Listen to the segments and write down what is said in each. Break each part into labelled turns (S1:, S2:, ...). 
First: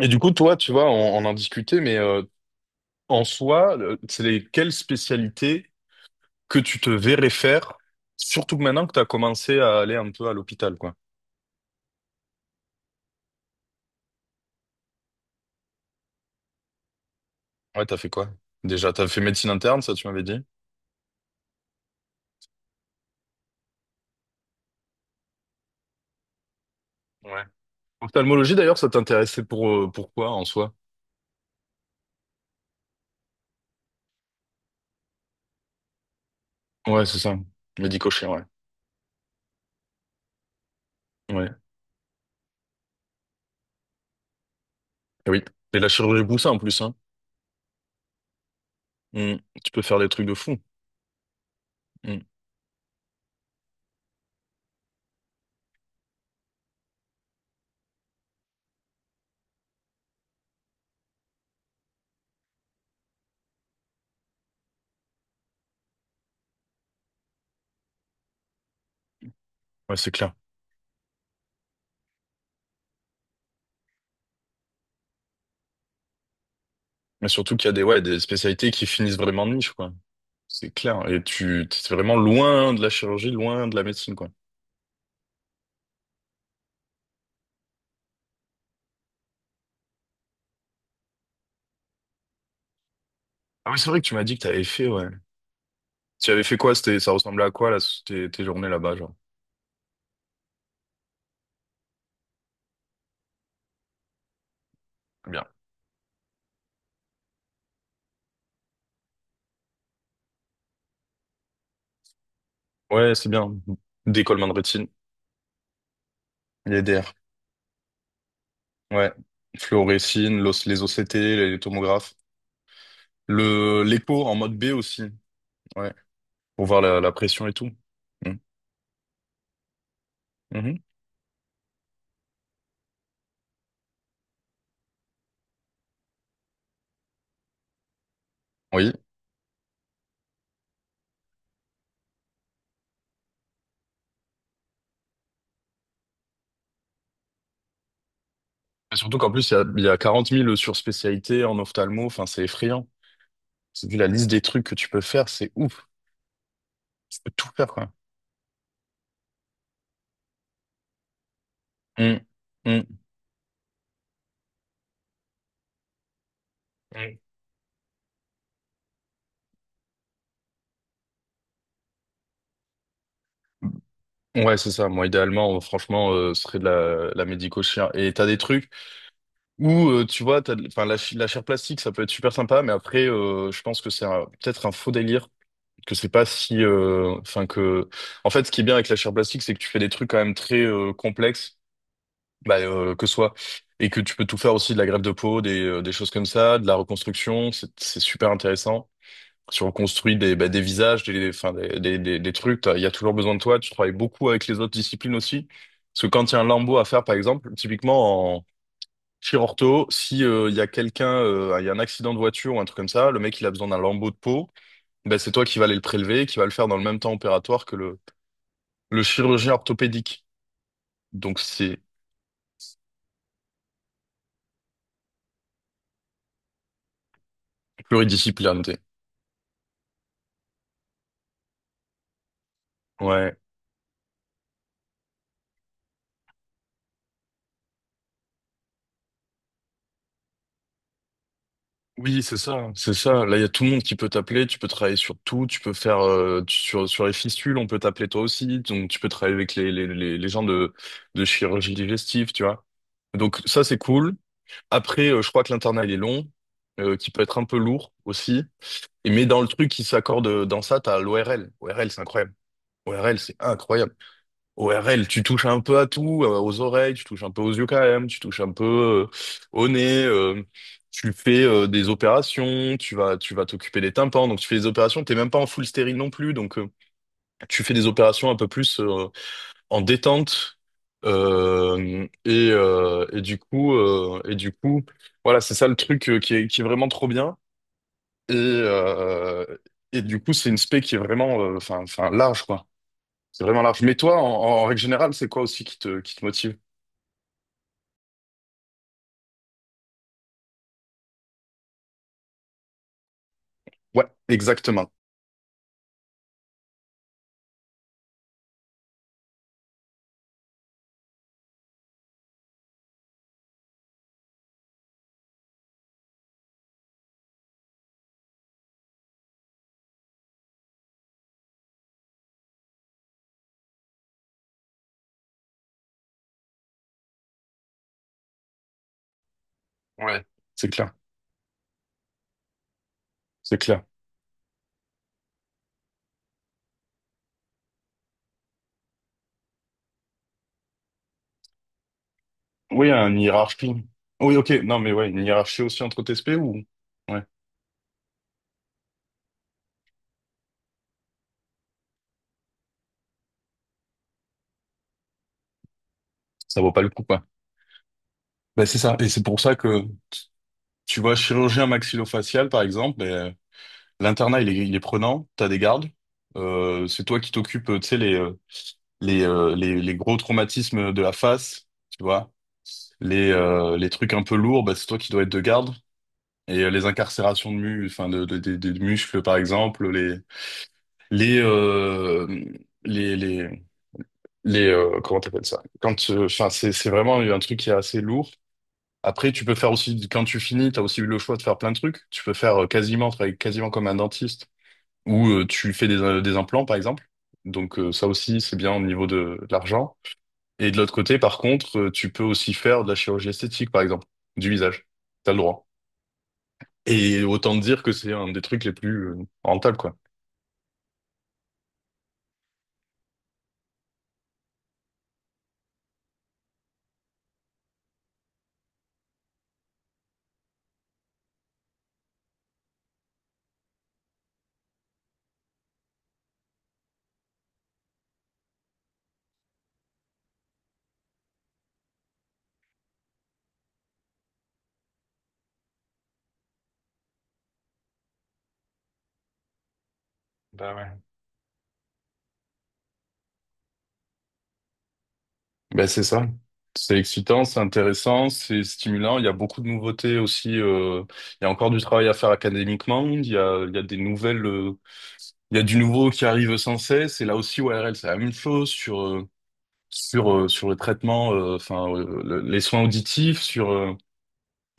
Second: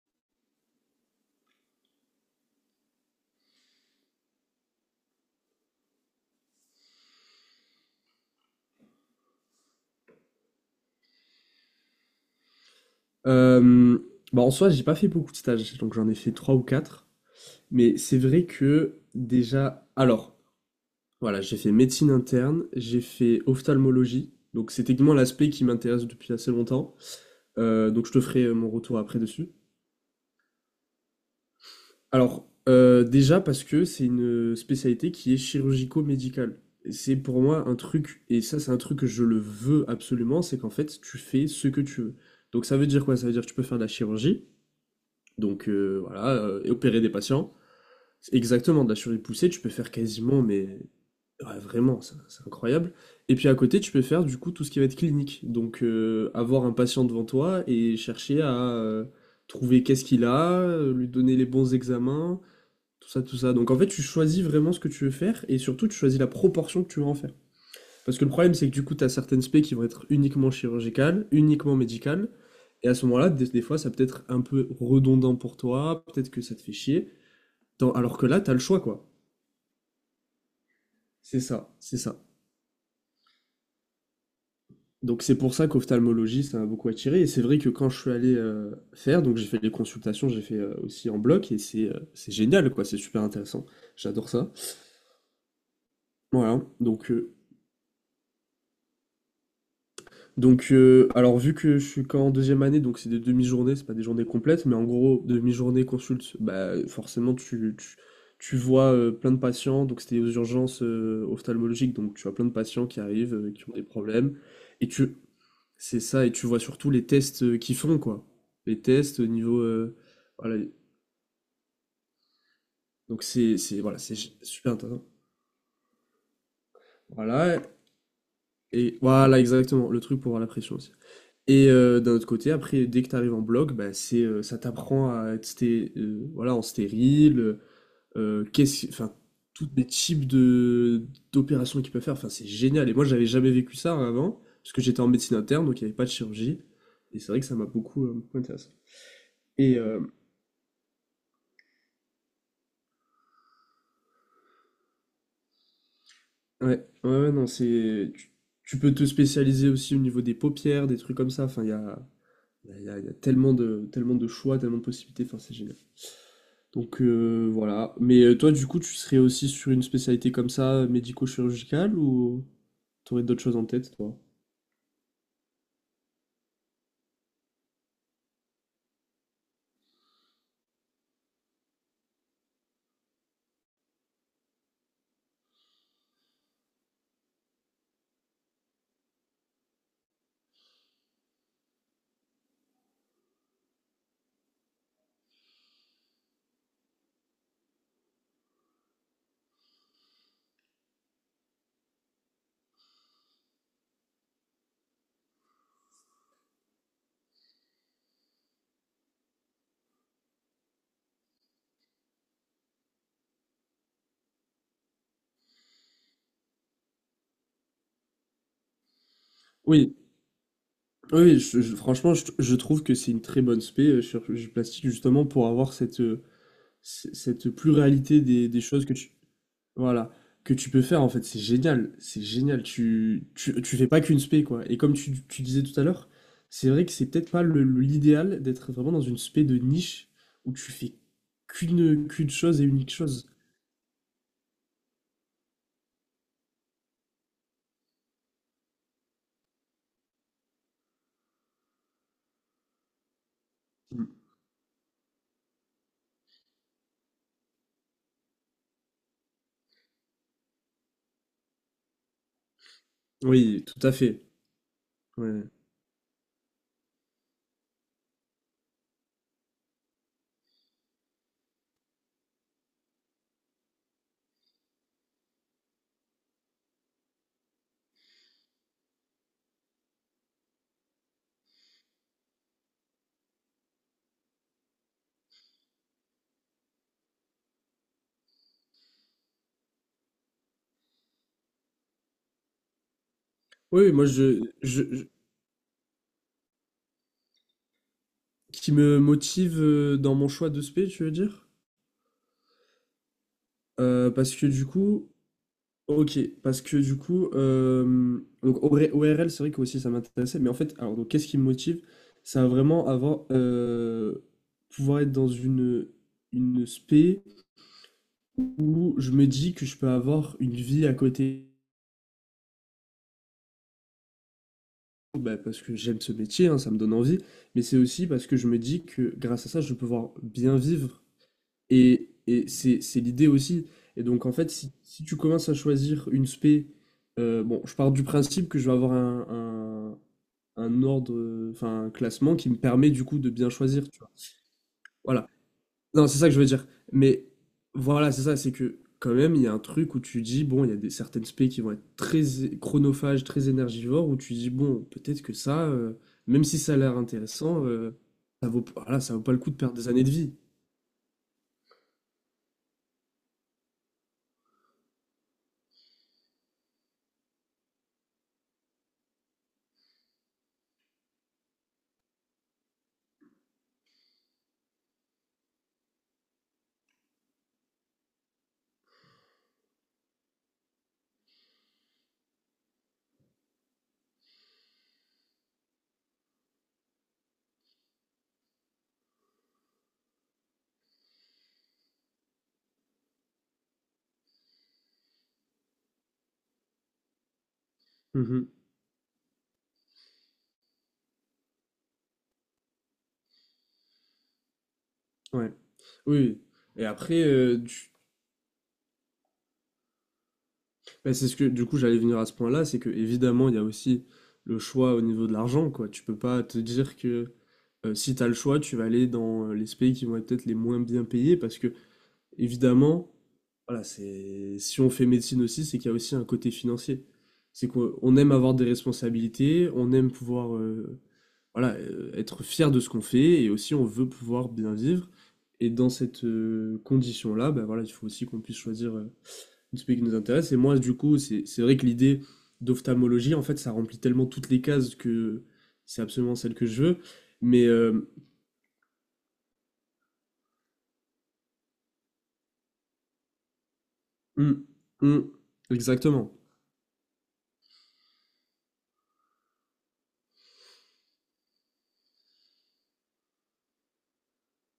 S1: Et du coup, toi, tu vois, on en discutait, mais en soi, c'est les quelles spécialités que tu te verrais faire, surtout que maintenant que tu as commencé à aller un peu à l'hôpital, quoi.
S2: Euh, bah en soi, j'ai pas fait beaucoup de stages, donc j'en ai fait trois ou quatre.
S1: Ouais, t'as
S2: Mais
S1: fait
S2: c'est
S1: quoi?
S2: vrai
S1: Déjà,
S2: que
S1: t'as fait médecine interne,
S2: déjà,
S1: ça, tu m'avais
S2: alors,
S1: dit.
S2: voilà, j'ai fait médecine interne, j'ai fait ophtalmologie, donc c'est techniquement l'aspect qui m'intéresse depuis assez longtemps.
S1: Ouais.
S2: Donc je te ferai
S1: Ophtalmologie,
S2: mon
S1: d'ailleurs, ça
S2: retour après
S1: t'intéressait
S2: dessus.
S1: pour pourquoi en soi?
S2: Alors, déjà parce que c'est une spécialité qui est chirurgico-médicale. Et
S1: Ouais,
S2: c'est
S1: c'est ça.
S2: pour moi un truc, et
S1: Médico-chirurgien,
S2: ça c'est un truc que je le veux absolument, c'est qu'en fait tu
S1: ouais.
S2: fais
S1: Ouais.
S2: ce que tu veux. Donc ça veut dire quoi? Ça veut dire que tu peux faire de la chirurgie.
S1: Et oui. Et la chirurgie
S2: Voilà,
S1: Boussin en
S2: et
S1: plus, hein.
S2: opérer des patients. C'est exactement, de la chirurgie
S1: Mm.
S2: poussée, tu peux
S1: Tu peux
S2: faire
S1: faire des trucs de
S2: quasiment,
S1: fou.
S2: mais ouais, vraiment, c'est
S1: Mm.
S2: c'est incroyable. Et puis à côté, tu peux faire du coup tout ce qui va être clinique. Avoir un patient devant toi et chercher à trouver qu'est-ce qu'il a, lui donner les bons examens, tout ça, tout ça. Donc en fait, tu choisis vraiment ce que tu veux faire et surtout, tu choisis la proportion que tu veux en faire. Parce que le problème, c'est que du coup, tu as certaines spé qui vont
S1: Ouais,
S2: être
S1: c'est clair.
S2: uniquement chirurgicales, uniquement médicales. Et à ce moment-là, des fois, ça peut être un peu redondant pour toi, peut-être que ça te fait chier.
S1: Mais surtout qu'il y a des, ouais,
S2: Alors
S1: des
S2: que là, tu as le
S1: spécialités
S2: choix,
S1: qui
S2: quoi.
S1: finissent vraiment de niche, quoi. C'est clair. Et
S2: C'est ça,
S1: t'es
S2: c'est
S1: vraiment
S2: ça.
S1: loin de la chirurgie, loin de la médecine, quoi.
S2: Donc c'est pour ça qu'ophtalmologie, ça m'a beaucoup attiré. Et c'est vrai que quand je suis allé faire, donc j'ai fait des consultations, j'ai fait aussi en bloc, et c'est génial, quoi. C'est super intéressant.
S1: Ah oui, c'est vrai que tu m'as
S2: J'adore
S1: dit que
S2: ça.
S1: t'avais fait, ouais. Tu avais fait
S2: Voilà.
S1: quoi? C'était, ça ressemblait à quoi, là, tes journées là-bas, genre?
S2: Alors vu que je suis qu'en deuxième année, donc c'est des demi-journées, c'est pas des journées complètes, mais en gros,
S1: Bien.
S2: demi-journée consulte, bah forcément tu vois plein de patients, donc c'était aux urgences ophtalmologiques, donc tu as plein de patients qui
S1: Ouais, c'est
S2: arrivent,
S1: bien.
S2: qui ont des
S1: Des
S2: problèmes,
S1: colmans de rétine.
S2: et tu, c'est ça, et tu vois
S1: Les
S2: surtout les
S1: DR.
S2: tests qu'ils font, quoi. Les
S1: Ouais.
S2: tests au niveau,
S1: Fluorescine,
S2: voilà,
S1: les OCT, les tomographes.
S2: voilà, c'est
S1: L'écho en mode B
S2: super
S1: aussi.
S2: intéressant.
S1: Ouais. Pour voir la pression et
S2: Voilà,
S1: tout. Mm.
S2: et voilà, exactement, le truc pour avoir la pression
S1: Mhm.
S2: aussi. Et d'un autre côté, après, dès que tu arrives en bloc, bah, ça t'apprend à être sté voilà, en stérile, qu'est-ce
S1: Oui.
S2: enfin, tous les types de d'opérations qu'ils peuvent faire, enfin, c'est génial et moi, j'avais jamais vécu ça avant, parce que j'étais en médecine interne, donc il y avait pas de chirurgie et c'est vrai que ça m'a beaucoup, beaucoup intéressé
S1: Et surtout qu'en plus,
S2: et
S1: il y a
S2: heu,
S1: 40 000 sur-spécialités en ophtalmo. Enfin, c'est effrayant. Vu la liste des trucs que tu peux faire, c'est ouf.
S2: ouais, ouais,
S1: Tu peux
S2: ouais, non,
S1: tout faire, quoi.
S2: c'est tu tu peux te spécialiser aussi au niveau des paupières, des trucs comme ça, enfin,
S1: Mm, mm,
S2: il y a tellement de choix, tellement de possibilités, enfin, c'est génial.
S1: mm.
S2: Voilà. Toi, du coup, tu serais aussi sur une spécialité comme ça, médico-chirurgicale, ou t'aurais d'autres choses en tête, toi?
S1: Ouais, c'est ça. Moi, idéalement, franchement, ce serait de la médico-chir. Et t'as des trucs où, tu vois, enfin, la chair plastique, ça peut être super sympa, mais après, je pense que peut-être un faux délire, que c'est pas si, enfin, que, en fait, ce qui est bien avec la chair plastique, c'est que tu fais des trucs quand même très complexes, bah, que ce soit, et que tu peux tout faire aussi de la greffe de peau, des choses comme ça, de la reconstruction, c'est super intéressant. Tu reconstruis des, bah, des visages, des, enfin, des trucs. Il y a toujours besoin de toi. Tu travailles beaucoup avec les autres disciplines aussi. Parce que quand il y a un lambeau à faire, par exemple, typiquement en chirurto, si il y a quelqu'un, il y a un accident de voiture ou un truc comme ça, le mec il a besoin d'un lambeau de peau, ben c'est toi qui vas aller le prélever, et qui va le faire dans le même temps opératoire que le chirurgien
S2: Oui,
S1: orthopédique.
S2: oui,
S1: Donc
S2: oui,
S1: c'est
S2: franchement, je trouve que c'est une très bonne spé, chirurgie plastique, justement, pour avoir cette, cette pluralité des
S1: pluridisciplinaire.
S2: choses que tu, voilà, que tu peux faire, en fait. C'est génial, c'est génial.
S1: Ouais.
S2: Tu fais pas qu'une spé, quoi. Et comme tu disais tout à l'heure, c'est vrai que c'est peut-être pas l'idéal d'être vraiment dans une spé de niche où tu fais
S1: Oui,
S2: qu'une chose et unique
S1: c'est ça.
S2: chose.
S1: Là, il y a tout le monde qui peut t'appeler, tu peux travailler sur tout, tu peux faire sur les fistules, on peut t'appeler toi aussi, donc tu peux travailler avec les gens de chirurgie digestive, tu vois. Donc ça c'est cool. Après, je crois que l'internat il est long, qui peut être un peu lourd aussi. Et mais dans le truc qui s'accorde dans ça, t'as l'ORL. ORL, c'est incroyable. ORL, c'est
S2: Oui, tout à
S1: incroyable.
S2: fait.
S1: ORL, tu
S2: Ouais.
S1: touches un peu à tout, aux oreilles, tu touches un peu aux yeux quand même, tu touches un peu euh, au nez, tu fais des opérations, tu vas t'occuper des tympans, donc tu fais des opérations, t'es même pas en full stérile non plus, donc tu fais des opérations un peu plus en détente. Et du coup, voilà, c'est ça le truc qui est vraiment trop bien. Et, euh, et du coup, c'est une spé qui est vraiment, enfin, large, quoi. C'est vraiment large.
S2: Oui, oui,
S1: Mais
S2: moi
S1: toi, en, en règle générale, c'est quoi aussi qui qui te motive?
S2: qui me motive dans mon choix de spé, tu veux dire?
S1: Ouais,
S2: Parce que du
S1: exactement.
S2: coup, Ok, parce que du coup, donc O R O R L, c'est vrai que aussi ça m'intéressait, mais en fait, alors donc qu'est-ce qui me motive? Ça va vraiment avoir pouvoir être dans une spé où je me dis que je peux avoir une vie à côté. Bah, parce que j'aime ce métier, hein, ça me donne envie, mais c'est aussi parce que je me dis que grâce à ça, je peux pouvoir
S1: Ouais.
S2: bien
S1: C'est clair.
S2: vivre. Et c'est l'idée
S1: C'est
S2: aussi.
S1: clair.
S2: Et donc, en fait, si tu commences à choisir une spé, bon, je pars du principe que je vais avoir un ordre, enfin, un classement qui me
S1: Oui,
S2: permet du
S1: une
S2: coup de bien
S1: hiérarchie.
S2: choisir, tu vois.
S1: Oui, ok. Non, mais ouais, une
S2: Voilà.
S1: hiérarchie aussi entre tes
S2: Non, c'est ça que
S1: TSP
S2: je veux
S1: ou?
S2: dire.
S1: Ouais,
S2: Mais voilà, c'est ça, c'est que quand même, il y a un truc où tu dis, bon, il y a certaines spé qui vont être chronophages, très énergivores, où tu dis, bon, peut-être que ça, même si
S1: ça vaut
S2: ça a
S1: pas le
S2: l'air
S1: coup, quoi.
S2: intéressant, ça vaut,
S1: Ben, c'est ça.
S2: voilà,
S1: Et
S2: ça vaut
S1: c'est
S2: pas le
S1: pour
S2: coup
S1: ça
S2: de perdre
S1: que
S2: des années de vie.
S1: tu vois, chirurgien maxillofacial, par exemple, ben, l'internat, il est prenant. T'as des gardes. C'est toi qui t'occupes, tu sais, les gros traumatismes de la face, tu vois. Les trucs un peu lourds, ben, c'est toi qui dois être de garde. Et les incarcérations de, mu enfin de muscles, par exemple, les, euh, les, les, les comment t'appelles ça? Quand, enfin, c'est vraiment un truc qui est assez lourd. Après, tu peux faire aussi, quand tu finis, t'as aussi eu le choix de faire plein de trucs. Tu peux faire quasiment, travailler quasiment comme un dentiste, ou tu fais des implants, par exemple. Donc, ça aussi, c'est bien au niveau de l'argent. Et de l'autre côté, par contre, tu peux aussi faire de la chirurgie esthétique, par exemple, du visage. T'as le
S2: Ouais.
S1: droit.
S2: Oui. Oui. Et
S1: Et
S2: après,
S1: autant dire que c'est un des trucs les plus rentables, quoi.
S2: bah, c'est ce que du coup j'allais venir à ce point-là, c'est que évidemment il y a aussi le choix au niveau de l'argent, quoi. Tu peux pas te dire que si tu as le choix, tu vas aller dans les pays qui vont être peut-être les moins bien payés, parce que évidemment, voilà, c'est si on fait médecine aussi, c'est qu'il y a aussi un côté financier. C'est qu'on on aime avoir des responsabilités, on aime pouvoir voilà, être fier de ce qu'on fait, et aussi on veut pouvoir bien vivre. Et dans cette condition-là, ben voilà, il faut aussi qu'on puisse choisir de celui qui nous intéresse. Et
S1: Bah
S2: moi,
S1: ouais.
S2: du coup, c'est vrai que l'idée d'ophtalmologie, en fait, ça remplit tellement toutes les cases que
S1: Ben, c'est
S2: c'est
S1: ça.
S2: absolument celle que je
S1: C'est
S2: veux.
S1: excitant, c'est
S2: Mais euh,
S1: intéressant, c'est stimulant. Il y a beaucoup de nouveautés aussi. Il y a encore du travail à faire académiquement. Il y a des nouvelles,
S2: hum, hum,
S1: il y a du nouveau qui
S2: exactement.
S1: arrive sans cesse. Et là aussi, ORL, c'est la même chose sur sur le traitement, les soins auditifs, sur.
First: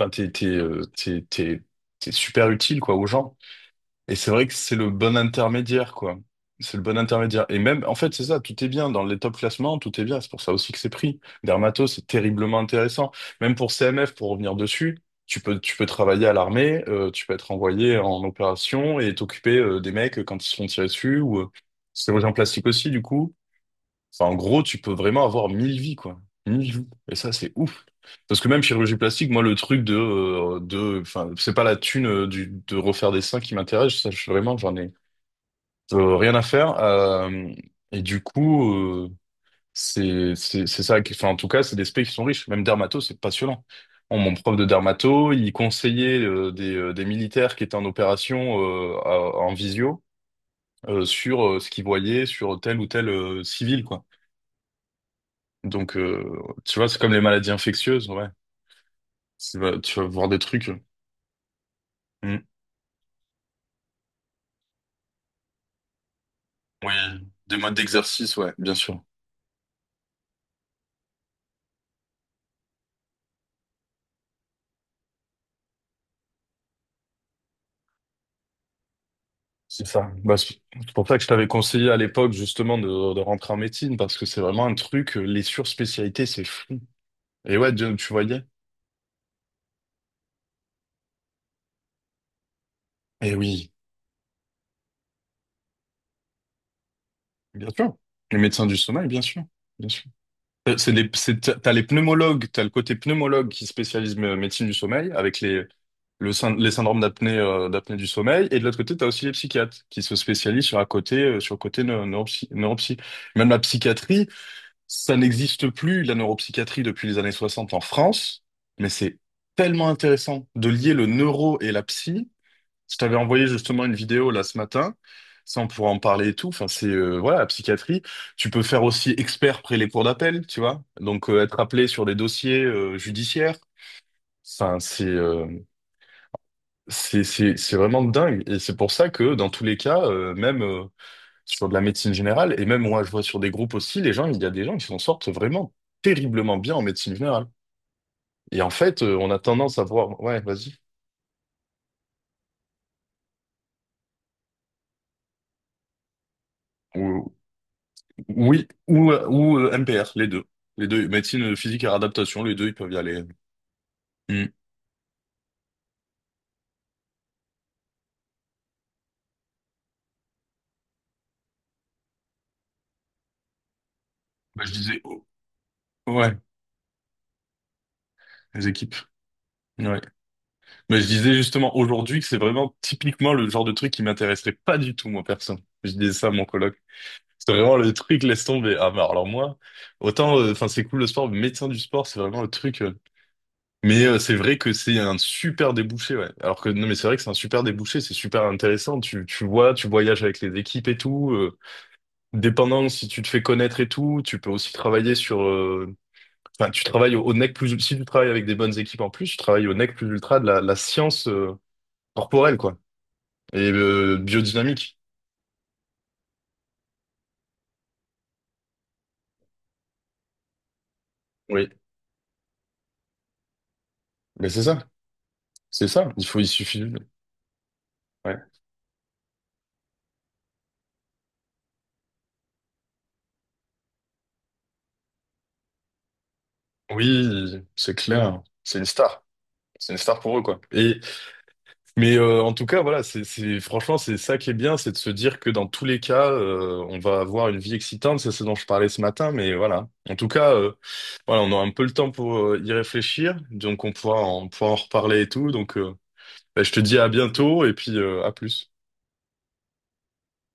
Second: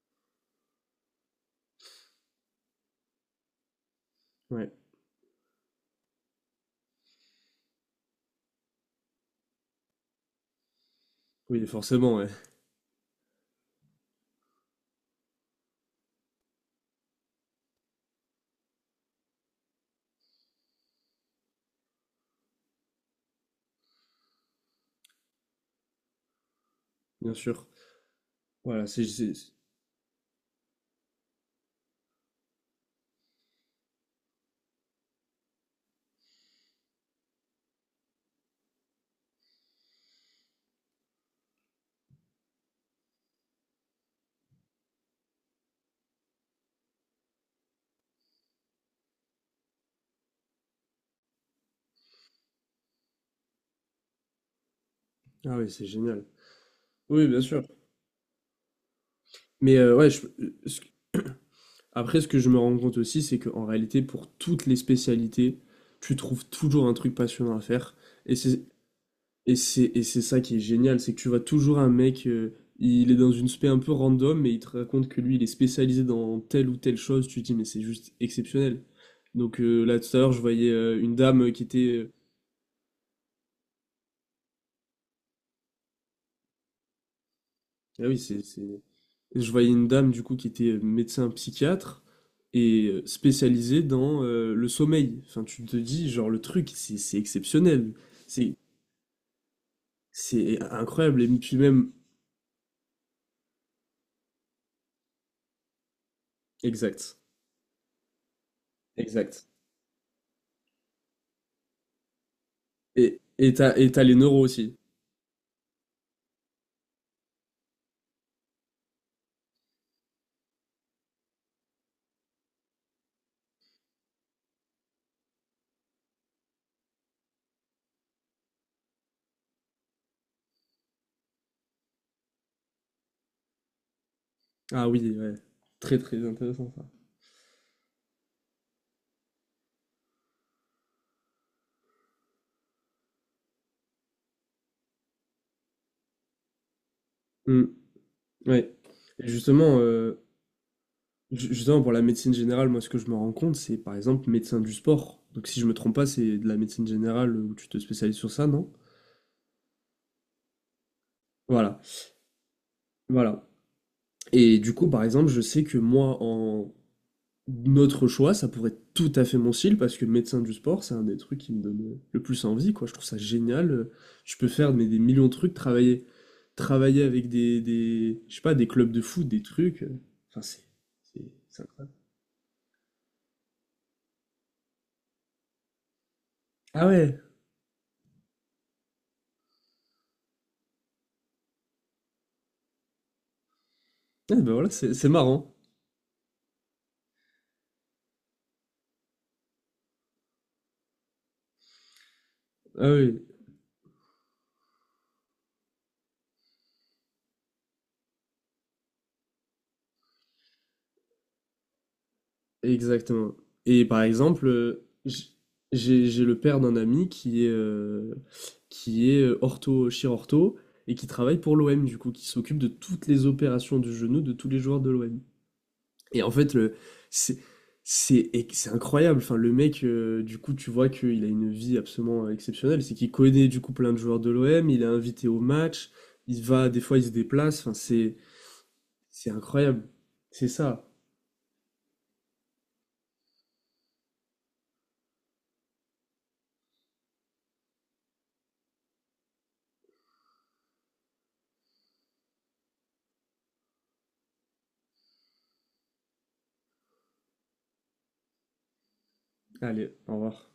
S1: Enfin, t'es super utile quoi aux gens. Et c'est vrai que
S2: Ouais.
S1: c'est le bon intermédiaire, quoi. C'est le bon intermédiaire. Et même, en fait, c'est ça, tout est bien. Dans les top classements, tout est bien. C'est pour ça aussi que c'est pris.
S2: Oui,
S1: Dermato, c'est
S2: forcément, ouais.
S1: terriblement intéressant. Même pour CMF, pour revenir dessus, tu peux travailler à l'armée, tu peux être envoyé en opération et t'occuper des mecs quand ils se font tirer dessus, ou chirurgien plastique aussi, du coup. Enfin, en gros, tu peux vraiment avoir mille vies, quoi. Mille vies. Et ça,
S2: Bien
S1: c'est
S2: sûr.
S1: ouf. Parce que même
S2: Voilà,
S1: chirurgie plastique, moi, le truc enfin, c'est pas la thune de refaire des seins qui m'intéresse. Ça, vraiment, j'en ai rien à faire. Et du coup, euh, c'est, c'est ça. Enfin, en tout cas, c'est des specs qui sont riches. Même dermato, c'est passionnant. Bon, mon prof de dermato, il conseillait des militaires qui étaient en opération en visio sur ce qu'ils voyaient sur tel ou tel civil, quoi.
S2: ah oui, c'est
S1: Donc,
S2: génial.
S1: tu vois, c'est comme les
S2: Oui, bien
S1: maladies
S2: sûr.
S1: infectieuses, ouais.
S2: Mais euh,
S1: Tu vas
S2: ouais, je-
S1: voir des
S2: euh,
S1: trucs.
S2: ce que- Après, ce que
S1: Mm.
S2: je me rends compte aussi, c'est qu'en réalité, pour toutes les spécialités, tu trouves toujours
S1: Oui,
S2: un truc passionnant
S1: des
S2: à
S1: modes
S2: faire. Et
S1: d'exercice, ouais,
S2: c'est
S1: bien sûr.
S2: Et c'est ça qui est génial, c'est que tu vois toujours un mec, il est dans une spé un peu random, mais il te raconte que lui, il est spécialisé dans telle ou telle chose. Tu te dis, mais c'est juste exceptionnel.
S1: C'est
S2: Là,
S1: ça.
S2: tout à l'heure,
S1: Bah,
S2: je
S1: c'est
S2: voyais
S1: c'est pour
S2: une
S1: ça que je t'avais
S2: dame qui
S1: conseillé à l'époque, justement, de rentrer en médecine, parce que c'est vraiment un truc, les surspécialités, c'est fou. Et ouais, Dieu,
S2: Ah
S1: tu
S2: oui,
S1: voyais?
S2: je voyais une dame, du coup, qui était médecin psychiatre et
S1: Eh oui,
S2: spécialisée dans le sommeil. Enfin, tu te dis, genre, le truc, c'est
S1: bien
S2: exceptionnel.
S1: sûr. Les
S2: C'est
S1: médecins du sommeil, bien sûr. Bien sûr.
S2: c'est
S1: C'est les,
S2: incroyable. Et
S1: t'as
S2: puis
S1: les
S2: même...
S1: pneumologues, t'as le côté pneumologue qui spécialise médecine du sommeil avec les, les syndromes
S2: Exact.
S1: d'apnée d'apnée du sommeil. Et de l'autre côté, t'as aussi les
S2: Exact.
S1: psychiatres qui se spécialisent sur, à côté, sur le côté neuropsy.
S2: Et
S1: Même la
S2: t'as les
S1: psychiatrie,
S2: neuros aussi.
S1: ça n'existe plus, la neuropsychiatrie, depuis les années 60 en France. Mais c'est tellement intéressant de lier le neuro et la psy. Je t'avais envoyé justement une vidéo là ce matin. Ça, on pourra en parler et tout. Enfin, c'est voilà, la psychiatrie. Tu peux faire aussi expert près les cours d'appel, tu vois. Donc être appelé sur des dossiers judiciaires. Enfin,
S2: Ah oui, ouais. Très très intéressant ça.
S1: c'est vraiment dingue. Et c'est pour ça que dans tous les cas, même sur de la médecine générale et même moi, je vois sur des groupes aussi, il y a des gens qui s'en sortent vraiment terriblement bien en médecine générale.
S2: Mm,
S1: Et en
S2: ouais.
S1: fait,
S2: Et
S1: on a tendance
S2: justement,
S1: à voir. Ouais, vas-y.
S2: justement, pour la médecine générale, moi ce que je me rends compte, c'est par exemple médecin du sport. Donc si je me trompe pas, c'est de la médecine générale où tu te spécialises sur ça,
S1: Oui,
S2: non?
S1: ou, MPR, les deux. Les deux, médecine
S2: Voilà.
S1: physique et réadaptation, les deux, ils peuvent y aller.
S2: Voilà.
S1: Hmm.
S2: Et du coup, par exemple, je sais que moi, notre choix, ça pourrait être tout à fait mon style, parce que médecin du sport, c'est un des trucs qui me donne le plus envie, quoi. Je trouve ça génial. Je peux
S1: Bah, je
S2: faire mais, des
S1: disais,
S2: millions
S1: oh,
S2: de trucs, travailler,
S1: ouais,
S2: travailler avec je sais pas,
S1: les
S2: des clubs
S1: équipes.
S2: de foot, des trucs.
S1: Ouais.
S2: Enfin, c'est,
S1: Mais je
S2: c'est
S1: disais
S2: c'est
S1: justement
S2: incroyable.
S1: aujourd'hui que c'est vraiment typiquement le genre de truc qui m'intéresserait pas du tout, moi, perso. Je disais ça à mon coloc.
S2: Ah ouais,
S1: C'est vraiment le truc, laisse tomber. Ah, bah, alors moi, autant, enfin, c'est cool le sport, mais médecin du sport, c'est vraiment le truc. Mais c'est
S2: ah, ben
S1: vrai
S2: voilà,
S1: que
S2: c'est
S1: c'est
S2: c'est
S1: un
S2: marrant.
S1: super débouché, ouais. Alors que, non, mais c'est vrai que c'est un super débouché, c'est super intéressant. Tu vois, tu voyages avec les équipes et tout.
S2: Ah
S1: Dépendant si tu
S2: oui.
S1: te fais connaître et tout, tu peux aussi travailler sur. Enfin, tu travailles au nec plus. Si tu travailles avec des bonnes équipes en plus, tu travailles au nec plus ultra de la science corporelle, quoi.
S2: Exactement.
S1: Et
S2: Et par exemple,
S1: biodynamique.
S2: j'ai le père d'un ami qui est ortho, chirurgien et qui travaille pour
S1: Oui.
S2: l'OM, du coup, qui s'occupe de toutes les opérations du genou de
S1: Mais
S2: tous les
S1: c'est ça.
S2: joueurs de l'OM.
S1: C'est ça.
S2: Et
S1: Il
S2: en
S1: faut, il
S2: fait,
S1: suffit.
S2: c'est,
S1: Ouais.
S2: et c'est incroyable. Enfin, le mec, du coup, tu vois qu'il a une vie absolument exceptionnelle. C'est qu'il connaît, du coup, plein de joueurs de l'OM, il est invité au match, il va, des fois, il se
S1: Oui,
S2: déplace. Enfin,
S1: c'est clair. C'est une star.
S2: c'est incroyable.
S1: C'est une star pour eux,
S2: C'est
S1: quoi.
S2: ça.
S1: Et mais en tout cas, voilà, franchement, c'est ça qui est bien, c'est de se dire que dans tous les cas, on va avoir une vie excitante, c'est ce dont je parlais ce matin, mais voilà. En tout cas, voilà, on aura un peu le temps pour y réfléchir, donc on pourra en reparler et tout. Donc, bah, je te dis à bientôt et puis à plus.
S2: Allez, au revoir.